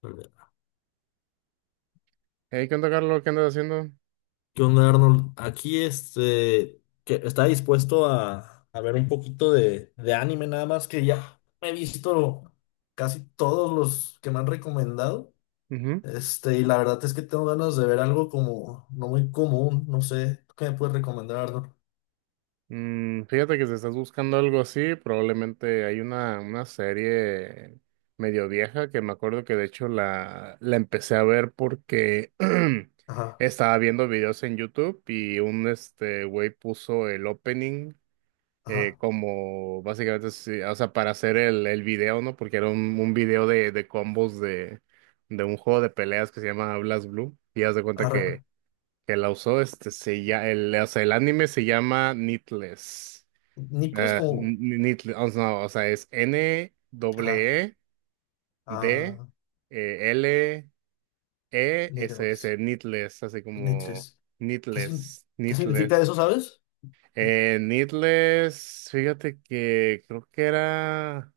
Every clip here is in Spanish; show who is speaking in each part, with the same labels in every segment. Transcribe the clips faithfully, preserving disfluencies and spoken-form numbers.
Speaker 1: ¿Qué
Speaker 2: Hey, ¿qué onda, Carlos? ¿Qué andas haciendo?
Speaker 1: onda, Arnold? Aquí este, que está dispuesto a, a ver un poquito de, de anime, nada más que ya he visto casi todos los que me han recomendado.
Speaker 2: Ujú.
Speaker 1: Este, y la verdad es que tengo ganas de ver algo como no muy común, no sé. ¿Tú ¿Qué me puedes recomendar, Arnold?
Speaker 2: Mm, fíjate que si estás buscando algo así, probablemente hay una, una serie medio vieja que me acuerdo que de hecho la, la empecé a ver porque
Speaker 1: Ajá,
Speaker 2: estaba viendo videos en YouTube y un este güey puso el opening eh,
Speaker 1: ajá,
Speaker 2: como básicamente, sí, o sea, para hacer el, el video, ¿no? Porque era un, un video de, de combos de, de un juego de peleas que se llama Blast Blue y haz de cuenta
Speaker 1: arre, arre.
Speaker 2: que que la usó, este, se ya, el, o sea, el anime se llama Needless.
Speaker 1: Nipples
Speaker 2: Eh,
Speaker 1: como,
Speaker 2: Needless, o sea, no, o sea, es N W
Speaker 1: ajá,
Speaker 2: E D
Speaker 1: ah,
Speaker 2: eh, L E S S,
Speaker 1: needles,
Speaker 2: Needless, así como
Speaker 1: nipples. ¿Qué, sin-
Speaker 2: Needless,
Speaker 1: ¿Qué significa
Speaker 2: Needless.
Speaker 1: eso, sabes?
Speaker 2: Eh, Needless, fíjate que creo que era.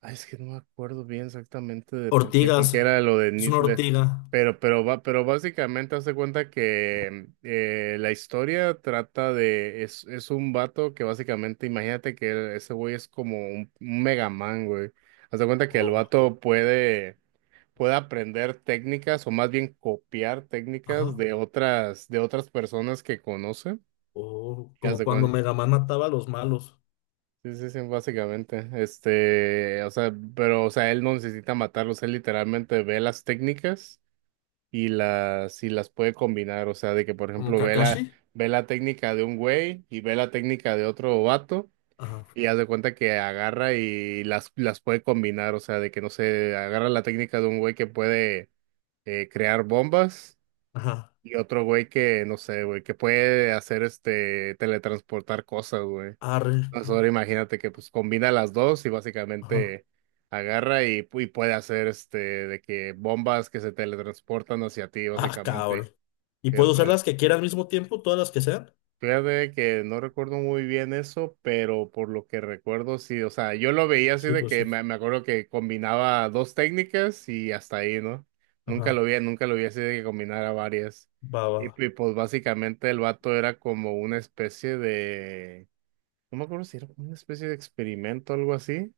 Speaker 2: Ay, es que no me acuerdo bien exactamente de por qué, porque
Speaker 1: Ortigas,
Speaker 2: era lo de
Speaker 1: es una
Speaker 2: Nitler.
Speaker 1: ortiga.
Speaker 2: Pero, pero va, pero básicamente hace cuenta que eh, la historia trata de, es, es un vato que básicamente, imagínate que ese güey es como un, un Mega Man, güey. Haz de cuenta que el vato puede, puede aprender técnicas, o más bien copiar técnicas
Speaker 1: Ajá.
Speaker 2: de otras, de otras personas que conoce.
Speaker 1: O
Speaker 2: Y haz
Speaker 1: como
Speaker 2: de
Speaker 1: cuando
Speaker 2: cuen-
Speaker 1: Mega Man mataba a los malos.
Speaker 2: Sí, sí, sí, básicamente. Este, o sea, pero, o sea, él no necesita matarlos, él literalmente ve las técnicas y las, y las puede combinar. O sea, de que, por
Speaker 1: ¿Como
Speaker 2: ejemplo, ve
Speaker 1: Kakashi?
Speaker 2: la, ve la técnica de un güey y ve la técnica de otro vato
Speaker 1: Ajá.
Speaker 2: y haz de cuenta que agarra y las, las puede combinar. O sea, de que, no sé, agarra la técnica de un güey que puede eh, crear bombas
Speaker 1: Ajá.
Speaker 2: y otro güey que, no sé, güey, que puede hacer, este, teletransportar cosas, güey.
Speaker 1: Arre.
Speaker 2: Pues ahora imagínate que pues combina las dos y
Speaker 1: Ajá.
Speaker 2: básicamente agarra y, pu- y puede hacer este de que bombas que se teletransportan hacia ti,
Speaker 1: Ah,
Speaker 2: básicamente.
Speaker 1: cabrón. ¿Y
Speaker 2: Que, o
Speaker 1: puedo usar
Speaker 2: sea,
Speaker 1: las que quiera al mismo tiempo? ¿Todas las que sean?
Speaker 2: fíjate que no recuerdo muy bien eso, pero por lo que recuerdo sí, o sea, yo lo veía así
Speaker 1: Sí,
Speaker 2: de
Speaker 1: pues
Speaker 2: que
Speaker 1: sí.
Speaker 2: me, me acuerdo que combinaba dos técnicas y hasta ahí, ¿no? Nunca
Speaker 1: Ajá.
Speaker 2: lo vi, nunca lo vi así de que combinara varias.
Speaker 1: Va, va.
Speaker 2: Y, y pues básicamente el vato era como una especie de, no me acuerdo si era una especie de experimento o algo así.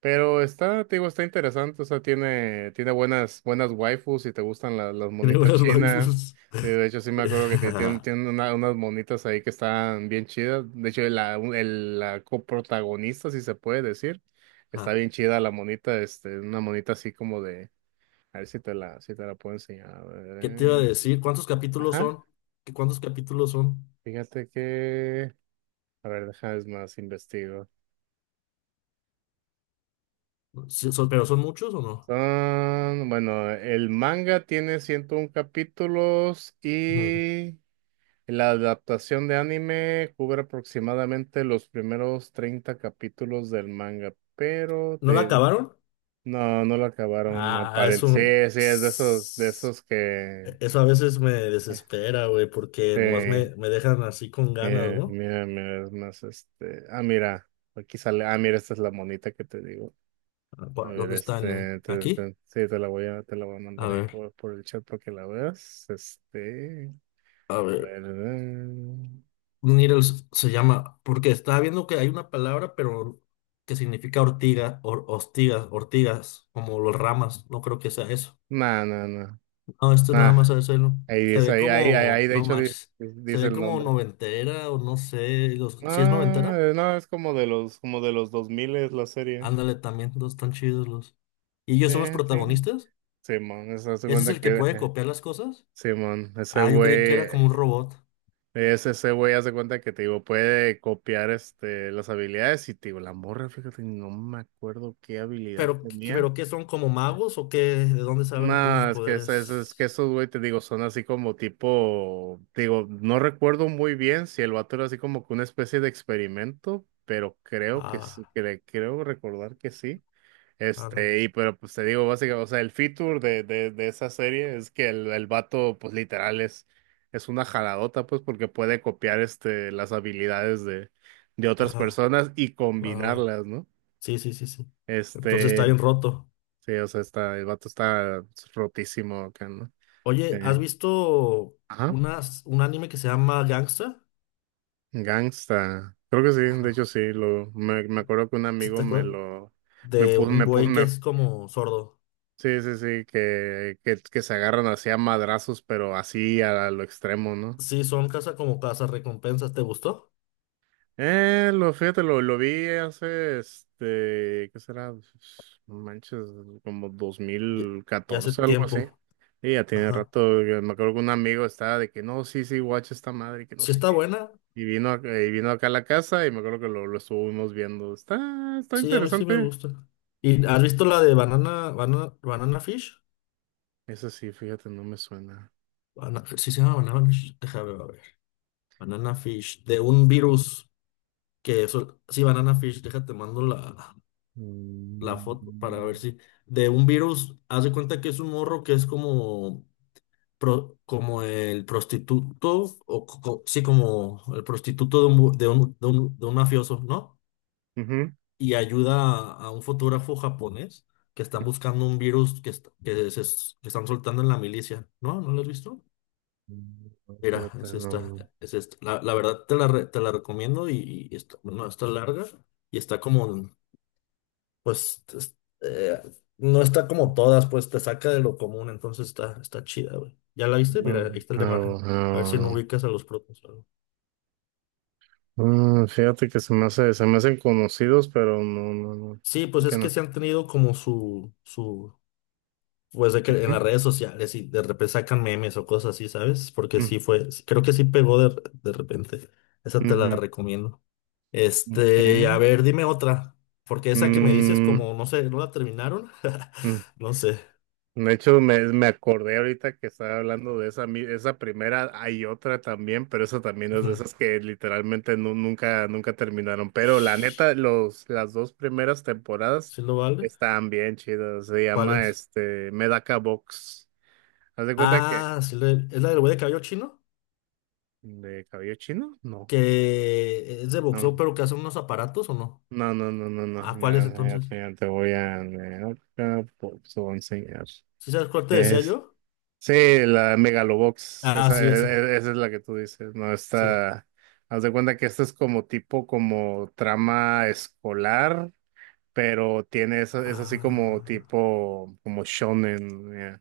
Speaker 2: Pero está, te digo, está interesante, o sea, tiene, tiene buenas, buenas waifus y te gustan la- las
Speaker 1: Tiene
Speaker 2: monitas
Speaker 1: buenas
Speaker 2: chinas.
Speaker 1: waifus.
Speaker 2: Eh, De hecho, sí me acuerdo que tienen, tienen una- unas monitas ahí que están bien chidas. De hecho, la, el- la coprotagonista, si se puede decir, está
Speaker 1: Ajá.
Speaker 2: bien chida la monita, este, una monita así como de, a ver si te la, si te la puedo enseñar. a ver,
Speaker 1: ¿Qué te iba a
Speaker 2: eh.
Speaker 1: decir? ¿Cuántos capítulos
Speaker 2: Ajá,
Speaker 1: son? ¿Qué cuántos capítulos son?
Speaker 2: fíjate que, a ver, deja, es más, investigo.
Speaker 1: Sí, son- ¿Pero son muchos o no?
Speaker 2: Son, bueno, el manga tiene ciento un capítulos
Speaker 1: Ujú.
Speaker 2: y la adaptación de anime cubre aproximadamente los primeros treinta capítulos del manga, pero
Speaker 1: ¿No la
Speaker 2: te,
Speaker 1: acabaron?
Speaker 2: no, no lo acabaron.
Speaker 1: Ah, es un.
Speaker 2: Aparece, sí, sí, es de esos, de esos que,
Speaker 1: Eso a veces me desespera, güey, porque nomás
Speaker 2: eh,
Speaker 1: me, me dejan así con ganas,
Speaker 2: eh,
Speaker 1: ¿no?
Speaker 2: mira, mira, es más, este, ah, mira, aquí sale, ah, mira, esta es la monita que te digo.
Speaker 1: Ah,
Speaker 2: A
Speaker 1: pa-
Speaker 2: ver,
Speaker 1: ¿Dónde están? ¿Eh?
Speaker 2: este, te,
Speaker 1: ¿Aquí?
Speaker 2: te- sí, te la voy a, te la voy a
Speaker 1: A
Speaker 2: mandar ahí
Speaker 1: ver,
Speaker 2: por, por el chat para que la veas. Este,
Speaker 1: a
Speaker 2: a
Speaker 1: ver.
Speaker 2: ver, eh,
Speaker 1: Needles se llama, porque estaba viendo que hay una palabra, pero que significa ortiga, or, hostigas, ortigas, como los ramas. No creo que sea eso.
Speaker 2: no, no, no,
Speaker 1: No, esto es nada
Speaker 2: nah,
Speaker 1: más a decirlo.
Speaker 2: ahí
Speaker 1: Se
Speaker 2: dice,
Speaker 1: ve
Speaker 2: ahí, ahí, ahí,
Speaker 1: como,
Speaker 2: ahí, de
Speaker 1: no
Speaker 2: hecho di-
Speaker 1: manches, se
Speaker 2: dice,
Speaker 1: ve
Speaker 2: el
Speaker 1: como
Speaker 2: nombre.
Speaker 1: noventera o no sé. Los, si es
Speaker 2: Ah,
Speaker 1: noventera,
Speaker 2: eh, no, es como de los, como de los dos mil es la serie.
Speaker 1: ándale también, los están chidos los. ¿Y
Speaker 2: Sí,
Speaker 1: ellos son los
Speaker 2: sí,
Speaker 1: protagonistas?
Speaker 2: Simón, eso hace
Speaker 1: ¿Ese es
Speaker 2: cuenta
Speaker 1: el que
Speaker 2: que,
Speaker 1: puede
Speaker 2: eh,
Speaker 1: copiar las cosas?
Speaker 2: Simón, ese
Speaker 1: Ah, yo creí que era
Speaker 2: güey,
Speaker 1: como un robot.
Speaker 2: es ese güey hace cuenta que, te digo, puede copiar, este, las habilidades y, te digo, la morra, fíjate, no me acuerdo qué habilidad
Speaker 1: Pero, ¿qué-
Speaker 2: tenía.
Speaker 1: pero ¿qué son como magos o qué? ¿De dónde salen sus
Speaker 2: No, es que, es, es- es que
Speaker 1: poderes?
Speaker 2: esos, güey, te digo, son así como tipo, digo, no recuerdo muy bien si el vato era así como que una especie de experimento, pero creo que sí,
Speaker 1: Ah,
Speaker 2: cre- creo recordar que sí.
Speaker 1: ándale.
Speaker 2: Este, y pero pues te digo, básicamente, o sea, el feature de, de, de esa serie es que el, el vato, pues literal, es, es una jaladota, pues, porque puede copiar este, las habilidades de, de otras
Speaker 1: Ajá,
Speaker 2: personas y
Speaker 1: va, va.
Speaker 2: combinarlas, ¿no?
Speaker 1: Sí, sí, sí, sí. Entonces está
Speaker 2: Este,
Speaker 1: bien roto.
Speaker 2: sí, o sea, está, el vato está rotísimo acá, ¿no?
Speaker 1: Oye, ¿has
Speaker 2: Eh,
Speaker 1: visto
Speaker 2: ajá,
Speaker 1: unas, un anime que se llama Gangsta?
Speaker 2: Gangsta. Creo que sí, de hecho
Speaker 1: Ah,
Speaker 2: sí, lo, me, me acuerdo que un
Speaker 1: ¿sí
Speaker 2: amigo
Speaker 1: te
Speaker 2: me
Speaker 1: acuerdas?
Speaker 2: lo, me
Speaker 1: De
Speaker 2: puso,
Speaker 1: un
Speaker 2: me puso,
Speaker 1: güey que
Speaker 2: me,
Speaker 1: es como sordo.
Speaker 2: sí, sí, sí, que, que, que se agarran así a madrazos, pero así a, lo extremo, ¿no?
Speaker 1: Sí, son casa como casa recompensas. ¿Te gustó?
Speaker 2: Eh, lo, fíjate, lo, lo vi hace, este, ¿qué será? No manches, como dos
Speaker 1: Ya,
Speaker 2: mil
Speaker 1: ya hace
Speaker 2: catorce algo así.
Speaker 1: tiempo.
Speaker 2: Y ya tiene
Speaker 1: Ajá.
Speaker 2: rato, yo me acuerdo que un amigo estaba de que, no, sí, sí, watch esta madre, que no
Speaker 1: Sí
Speaker 2: sé
Speaker 1: está
Speaker 2: qué.
Speaker 1: buena.
Speaker 2: Y vino, ac- eh, y vino acá a la casa y me acuerdo que lo, lo estuvimos viendo. Está, está
Speaker 1: Sí, a mí sí me
Speaker 2: interesante.
Speaker 1: gusta. ¿Y has visto la de Banana, Banana, Banana Fish?
Speaker 2: Eso sí, fíjate, no me suena.
Speaker 1: Bana- sí, se llama Banana Fish. Déjame ver. Banana Fish, de un virus que eso. Sí, Banana Fish, déjate, mando la, la foto para
Speaker 2: Mm,
Speaker 1: ver si. De un virus, haz de cuenta que es un morro que es como, pro- como el prostituto, o co- co- sí, como el prostituto de un, bu- de un, de un, de un mafioso, ¿no?
Speaker 2: ujú.
Speaker 1: Y ayuda a, a un fotógrafo japonés que están buscando un virus que, est- que, se es- que están soltando en la milicia. ¿No? ¿No lo has visto?
Speaker 2: Mm,
Speaker 1: Mira,
Speaker 2: Fíjate,
Speaker 1: es
Speaker 2: no,
Speaker 1: esta,
Speaker 2: no.
Speaker 1: es esta. La, la verdad te la, re- te la recomiendo y, y está, no está larga y está como, pues, es- eh, no está como todas, pues te saca de lo común, entonces está, está chida, güey. ¿Ya la viste? Mira,
Speaker 2: No,
Speaker 1: ahí está la
Speaker 2: no,
Speaker 1: imagen. A ver
Speaker 2: no,
Speaker 1: si no
Speaker 2: no. Ah,
Speaker 1: ubicas a los propios.
Speaker 2: bueno. Mm, fíjate que se me hace, se me hacen conocidos, pero no, no, no.
Speaker 1: Sí, pues
Speaker 2: Creo que
Speaker 1: es que
Speaker 2: no.
Speaker 1: se han tenido como su, su, pues de que en
Speaker 2: Ujú,
Speaker 1: las redes sociales y de repente sacan memes o cosas así, ¿sabes? Porque sí fue, creo que sí pegó de, de repente. Esa te la
Speaker 2: ujú,
Speaker 1: recomiendo.
Speaker 2: ujú.
Speaker 1: Este, a
Speaker 2: Ok.
Speaker 1: ver, dime otra. Porque esa que me dices, como no sé, ¿no la terminaron?
Speaker 2: Mm,
Speaker 1: No sé.
Speaker 2: De hecho, me, me acordé ahorita que estaba hablando de esa, mi- esa primera, hay otra también, pero esa también es de
Speaker 1: Ujú.
Speaker 2: esas que literalmente nu- nunca, nunca terminaron. Pero la
Speaker 1: ¿Sí
Speaker 2: neta, los, las dos primeras temporadas
Speaker 1: lo vale?
Speaker 2: estaban bien chidas. Se
Speaker 1: ¿Cuál
Speaker 2: llama
Speaker 1: es?
Speaker 2: este Medaka Box. ¿Haz de cuenta que?
Speaker 1: Ah, sí le- es la del güey de cabello chino.
Speaker 2: ¿De cabello chino? No.
Speaker 1: Que es de boxeo, pero que hace unos aparatos o no.
Speaker 2: No, no, no, no, no. No.
Speaker 1: Ah, ¿cuál es
Speaker 2: Mira, mira,
Speaker 1: entonces?
Speaker 2: mira, te voy a Medaka Box, te voy a enseñar.
Speaker 1: ¿Sí sabes cuál te decía yo?
Speaker 2: Sí, la Megalobox,
Speaker 1: Ah,
Speaker 2: esa, e-
Speaker 1: sí, esa.
Speaker 2: e- esa es la que tú dices, ¿no?
Speaker 1: Sí.
Speaker 2: Esta, haz de cuenta que esta es como tipo, como trama escolar, pero tiene, esa- es, así como
Speaker 1: Ah,
Speaker 2: tipo, como shonen, ya.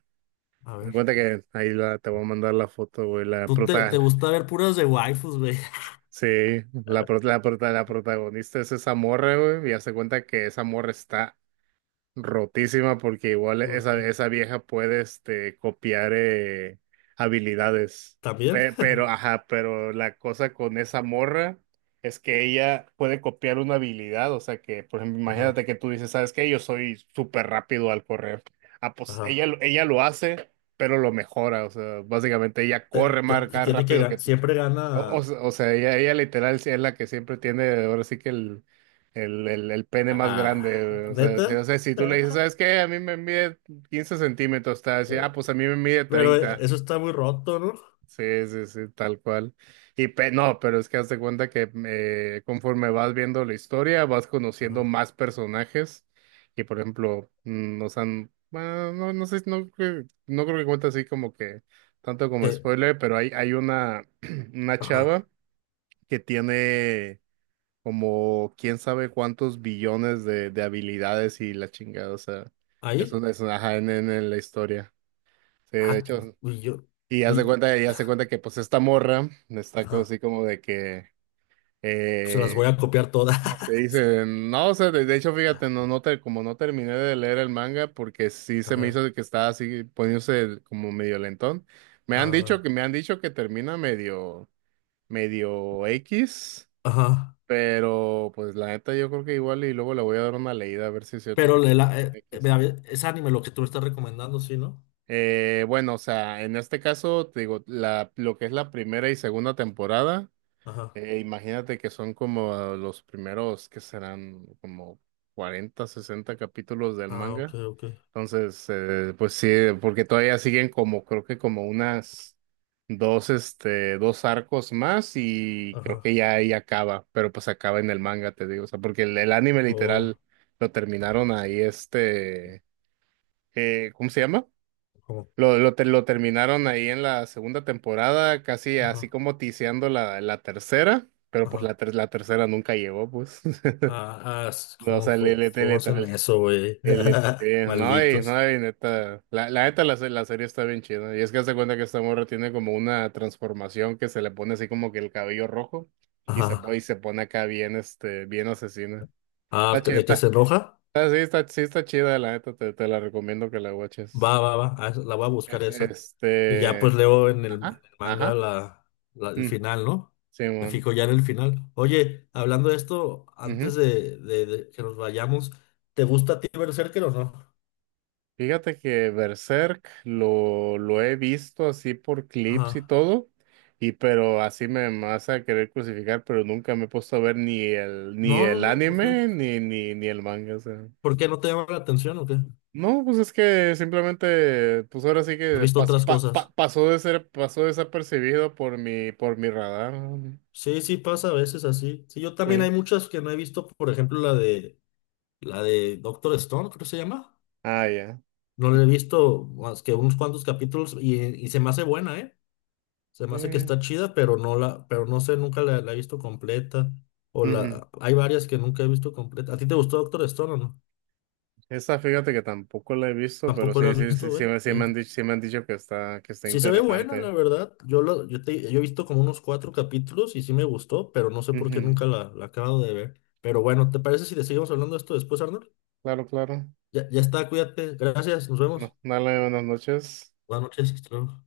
Speaker 1: a
Speaker 2: Haz de
Speaker 1: ver.
Speaker 2: cuenta que ahí la, te voy a mandar la foto, güey, la
Speaker 1: Tú te,
Speaker 2: prota,
Speaker 1: te gusta ver puras de waifus, güey.
Speaker 2: sí, la, pro- la, prota- la protagonista es esa morra, güey, y haz de cuenta que esa morra está rotísima porque igual esa,
Speaker 1: Porque
Speaker 2: esa vieja puede este, copiar eh, habilidades.
Speaker 1: también,
Speaker 2: Pe- pero, ajá, pero la cosa con esa morra es que ella puede copiar una habilidad. O sea que, por ejemplo, imagínate
Speaker 1: ajá,
Speaker 2: que tú dices, ¿sabes qué? Yo soy súper rápido al correr. Ah, pues
Speaker 1: ajá.
Speaker 2: ella, lo- ella lo hace, pero lo mejora. O sea, básicamente ella
Speaker 1: Te,
Speaker 2: corre
Speaker 1: te-
Speaker 2: más
Speaker 1: te
Speaker 2: más
Speaker 1: tiene que
Speaker 2: rápido que
Speaker 1: ganar,
Speaker 2: tú.
Speaker 1: siempre
Speaker 2: O,
Speaker 1: gana
Speaker 2: o- o sea, ella, ella literal sí es la que siempre tiene, ahora sí que el, el, el, el pene
Speaker 1: a,
Speaker 2: más
Speaker 1: a-
Speaker 2: grande. O sea,
Speaker 1: neta.
Speaker 2: si, o sea, si tú le dices, ¿sabes qué? A mí me mide quince centímetros, está así, ah, pues a mí me mide
Speaker 1: Pero
Speaker 2: treinta.
Speaker 1: eso está muy roto, ¿no?
Speaker 2: Sí, sí, sí, tal cual. Y pe- no, pero es que haz de cuenta que eh, conforme vas viendo la historia, vas conociendo
Speaker 1: Ajá.
Speaker 2: más personajes. Y por ejemplo, mm, o sea, bueno, no, no sé, no, creo- no creo que cuente así como que tanto como
Speaker 1: ¿Qué?
Speaker 2: spoiler, pero hay, hay una, una chava
Speaker 1: Ajá.
Speaker 2: que tiene como quién sabe cuántos billones de, de habilidades y la chingada, o sea, es
Speaker 1: ¿Ahí?
Speaker 2: una, es una ajá, en, en- en la historia. Sí, de
Speaker 1: Ah,
Speaker 2: hecho,
Speaker 1: uy, yo.
Speaker 2: y haz de
Speaker 1: Uy,
Speaker 2: cuenta, y haz de cuenta que pues esta morra está como
Speaker 1: ajá.
Speaker 2: así como de que,
Speaker 1: Pues se las
Speaker 2: eh,
Speaker 1: voy a copiar todas.
Speaker 2: ¿cómo se dice? No, o sea, de, de hecho, fíjate, no, no te, como no terminé de leer el manga porque sí se me
Speaker 1: Ajá,
Speaker 2: hizo de que estaba así poniéndose como medio lentón. Me han
Speaker 1: ah,
Speaker 2: dicho que, me han dicho que termina medio, medio X.
Speaker 1: ajá.
Speaker 2: Pero, pues la neta, yo creo que igual y luego le voy a dar una leída a ver si es cierto
Speaker 1: Pero
Speaker 2: que es
Speaker 1: le la- eh, eh,
Speaker 2: X.
Speaker 1: vea, ve- Es anime lo que tú me estás recomendando, ¿sí, no?
Speaker 2: Eh, bueno, o sea, en este caso, te digo, la, lo que es la primera y segunda temporada,
Speaker 1: Ajá.
Speaker 2: eh, imagínate que son como los primeros que serán como cuarenta sesenta capítulos del
Speaker 1: Ah, ok,
Speaker 2: manga.
Speaker 1: ok.
Speaker 2: Entonces, eh, pues sí, eh, porque todavía siguen como, creo que como unas dos, este, dos arcos más y creo que
Speaker 1: Ajá.
Speaker 2: ya ahí acaba, pero pues acaba en el manga, te digo, o sea, porque el, el anime
Speaker 1: Oh,
Speaker 2: literal lo terminaron ahí, este, eh, ¿cómo se llama?
Speaker 1: ¿cómo?
Speaker 2: Lo, lo, te- lo terminaron ahí en la segunda temporada, casi así
Speaker 1: Ajá.
Speaker 2: como tiseando la, la tercera, pero pues
Speaker 1: Ajá.
Speaker 2: la, ter- la tercera nunca llegó, pues.
Speaker 1: Ah, ah, s-
Speaker 2: No, o
Speaker 1: ¿Cómo,
Speaker 2: sea, le,
Speaker 1: jo-
Speaker 2: le- le-
Speaker 1: cómo hacen
Speaker 2: literal,
Speaker 1: eso, güey?
Speaker 2: el, sí, no, y,
Speaker 1: Malditos.
Speaker 2: no, y neta, la, la neta la, se- la serie está bien chida, y es que hace cuenta que esta morra tiene como una transformación que se le pone así como que el cabello rojo, y se, po- y
Speaker 1: Ajá.
Speaker 2: se pone acá bien, este, bien asesina, está
Speaker 1: Ah,
Speaker 2: chida,
Speaker 1: de que se
Speaker 2: está,
Speaker 1: enoja.
Speaker 2: está- sí, está, sí está chida, la neta, te, te la recomiendo que la watches,
Speaker 1: Va, va, va. Ah, esa- la voy a buscar
Speaker 2: Es-
Speaker 1: esa. Y ya pues
Speaker 2: este,
Speaker 1: leo en el, en el
Speaker 2: ajá,
Speaker 1: manga
Speaker 2: ajá,
Speaker 1: la, la- el
Speaker 2: mm,
Speaker 1: final, ¿no? Me
Speaker 2: Simón.
Speaker 1: fijo ya en el final. Oye, hablando de esto, antes de, de- de que nos vayamos, ¿te gusta a ti Berserker o no?
Speaker 2: Fíjate que Berserk lo, lo he visto así por clips y
Speaker 1: Ajá.
Speaker 2: todo, y pero así me vas a querer crucificar, pero nunca me he puesto a ver ni el, ni
Speaker 1: No, no,
Speaker 2: el
Speaker 1: no. ¿Por qué?
Speaker 2: anime ni, ni, ni el manga. O sea.
Speaker 1: ¿Por qué no te llama la atención o qué?
Speaker 2: No, pues es que simplemente, pues ahora sí
Speaker 1: ¿Has
Speaker 2: que
Speaker 1: visto
Speaker 2: pas-
Speaker 1: otras
Speaker 2: pa- pa-
Speaker 1: cosas?
Speaker 2: pasó de ser, pasó desapercibido por mi, por mi radar, ¿no?
Speaker 1: Sí, sí pasa a veces así. Sí, yo
Speaker 2: Sí.
Speaker 1: también hay muchas que no he visto, por ejemplo, la de la de Doctor Stone, creo que se llama.
Speaker 2: Ah, ya.
Speaker 1: No la he visto más que unos cuantos capítulos y, y se me hace buena, ¿eh? Se me hace que
Speaker 2: Sí.
Speaker 1: está chida, pero no la, pero no sé, nunca la, la he visto completa. O
Speaker 2: Ujú.
Speaker 1: la, hay varias que nunca he visto completa. ¿A ti te gustó Doctor Stone o no?
Speaker 2: Esa fíjate que tampoco la he visto, pero
Speaker 1: Tampoco la
Speaker 2: sí,
Speaker 1: has
Speaker 2: sí, sí,
Speaker 1: visto,
Speaker 2: sí,
Speaker 1: ¿eh?
Speaker 2: me, sí me
Speaker 1: Eh,
Speaker 2: han dicho, sí me han dicho que está, que está
Speaker 1: Sí se ve buena,
Speaker 2: interesante.
Speaker 1: la verdad. Yo lo, yo te- yo he visto como unos cuatro capítulos y sí me gustó, pero no sé por qué nunca la, la acabo de ver. Pero bueno, ¿te parece si le seguimos hablando de esto después, Arnold?
Speaker 2: Claro, claro.
Speaker 1: Ya, ya está, cuídate. Gracias, nos
Speaker 2: No,
Speaker 1: vemos.
Speaker 2: dale, buenas noches.
Speaker 1: Buenas noches, hasta luego.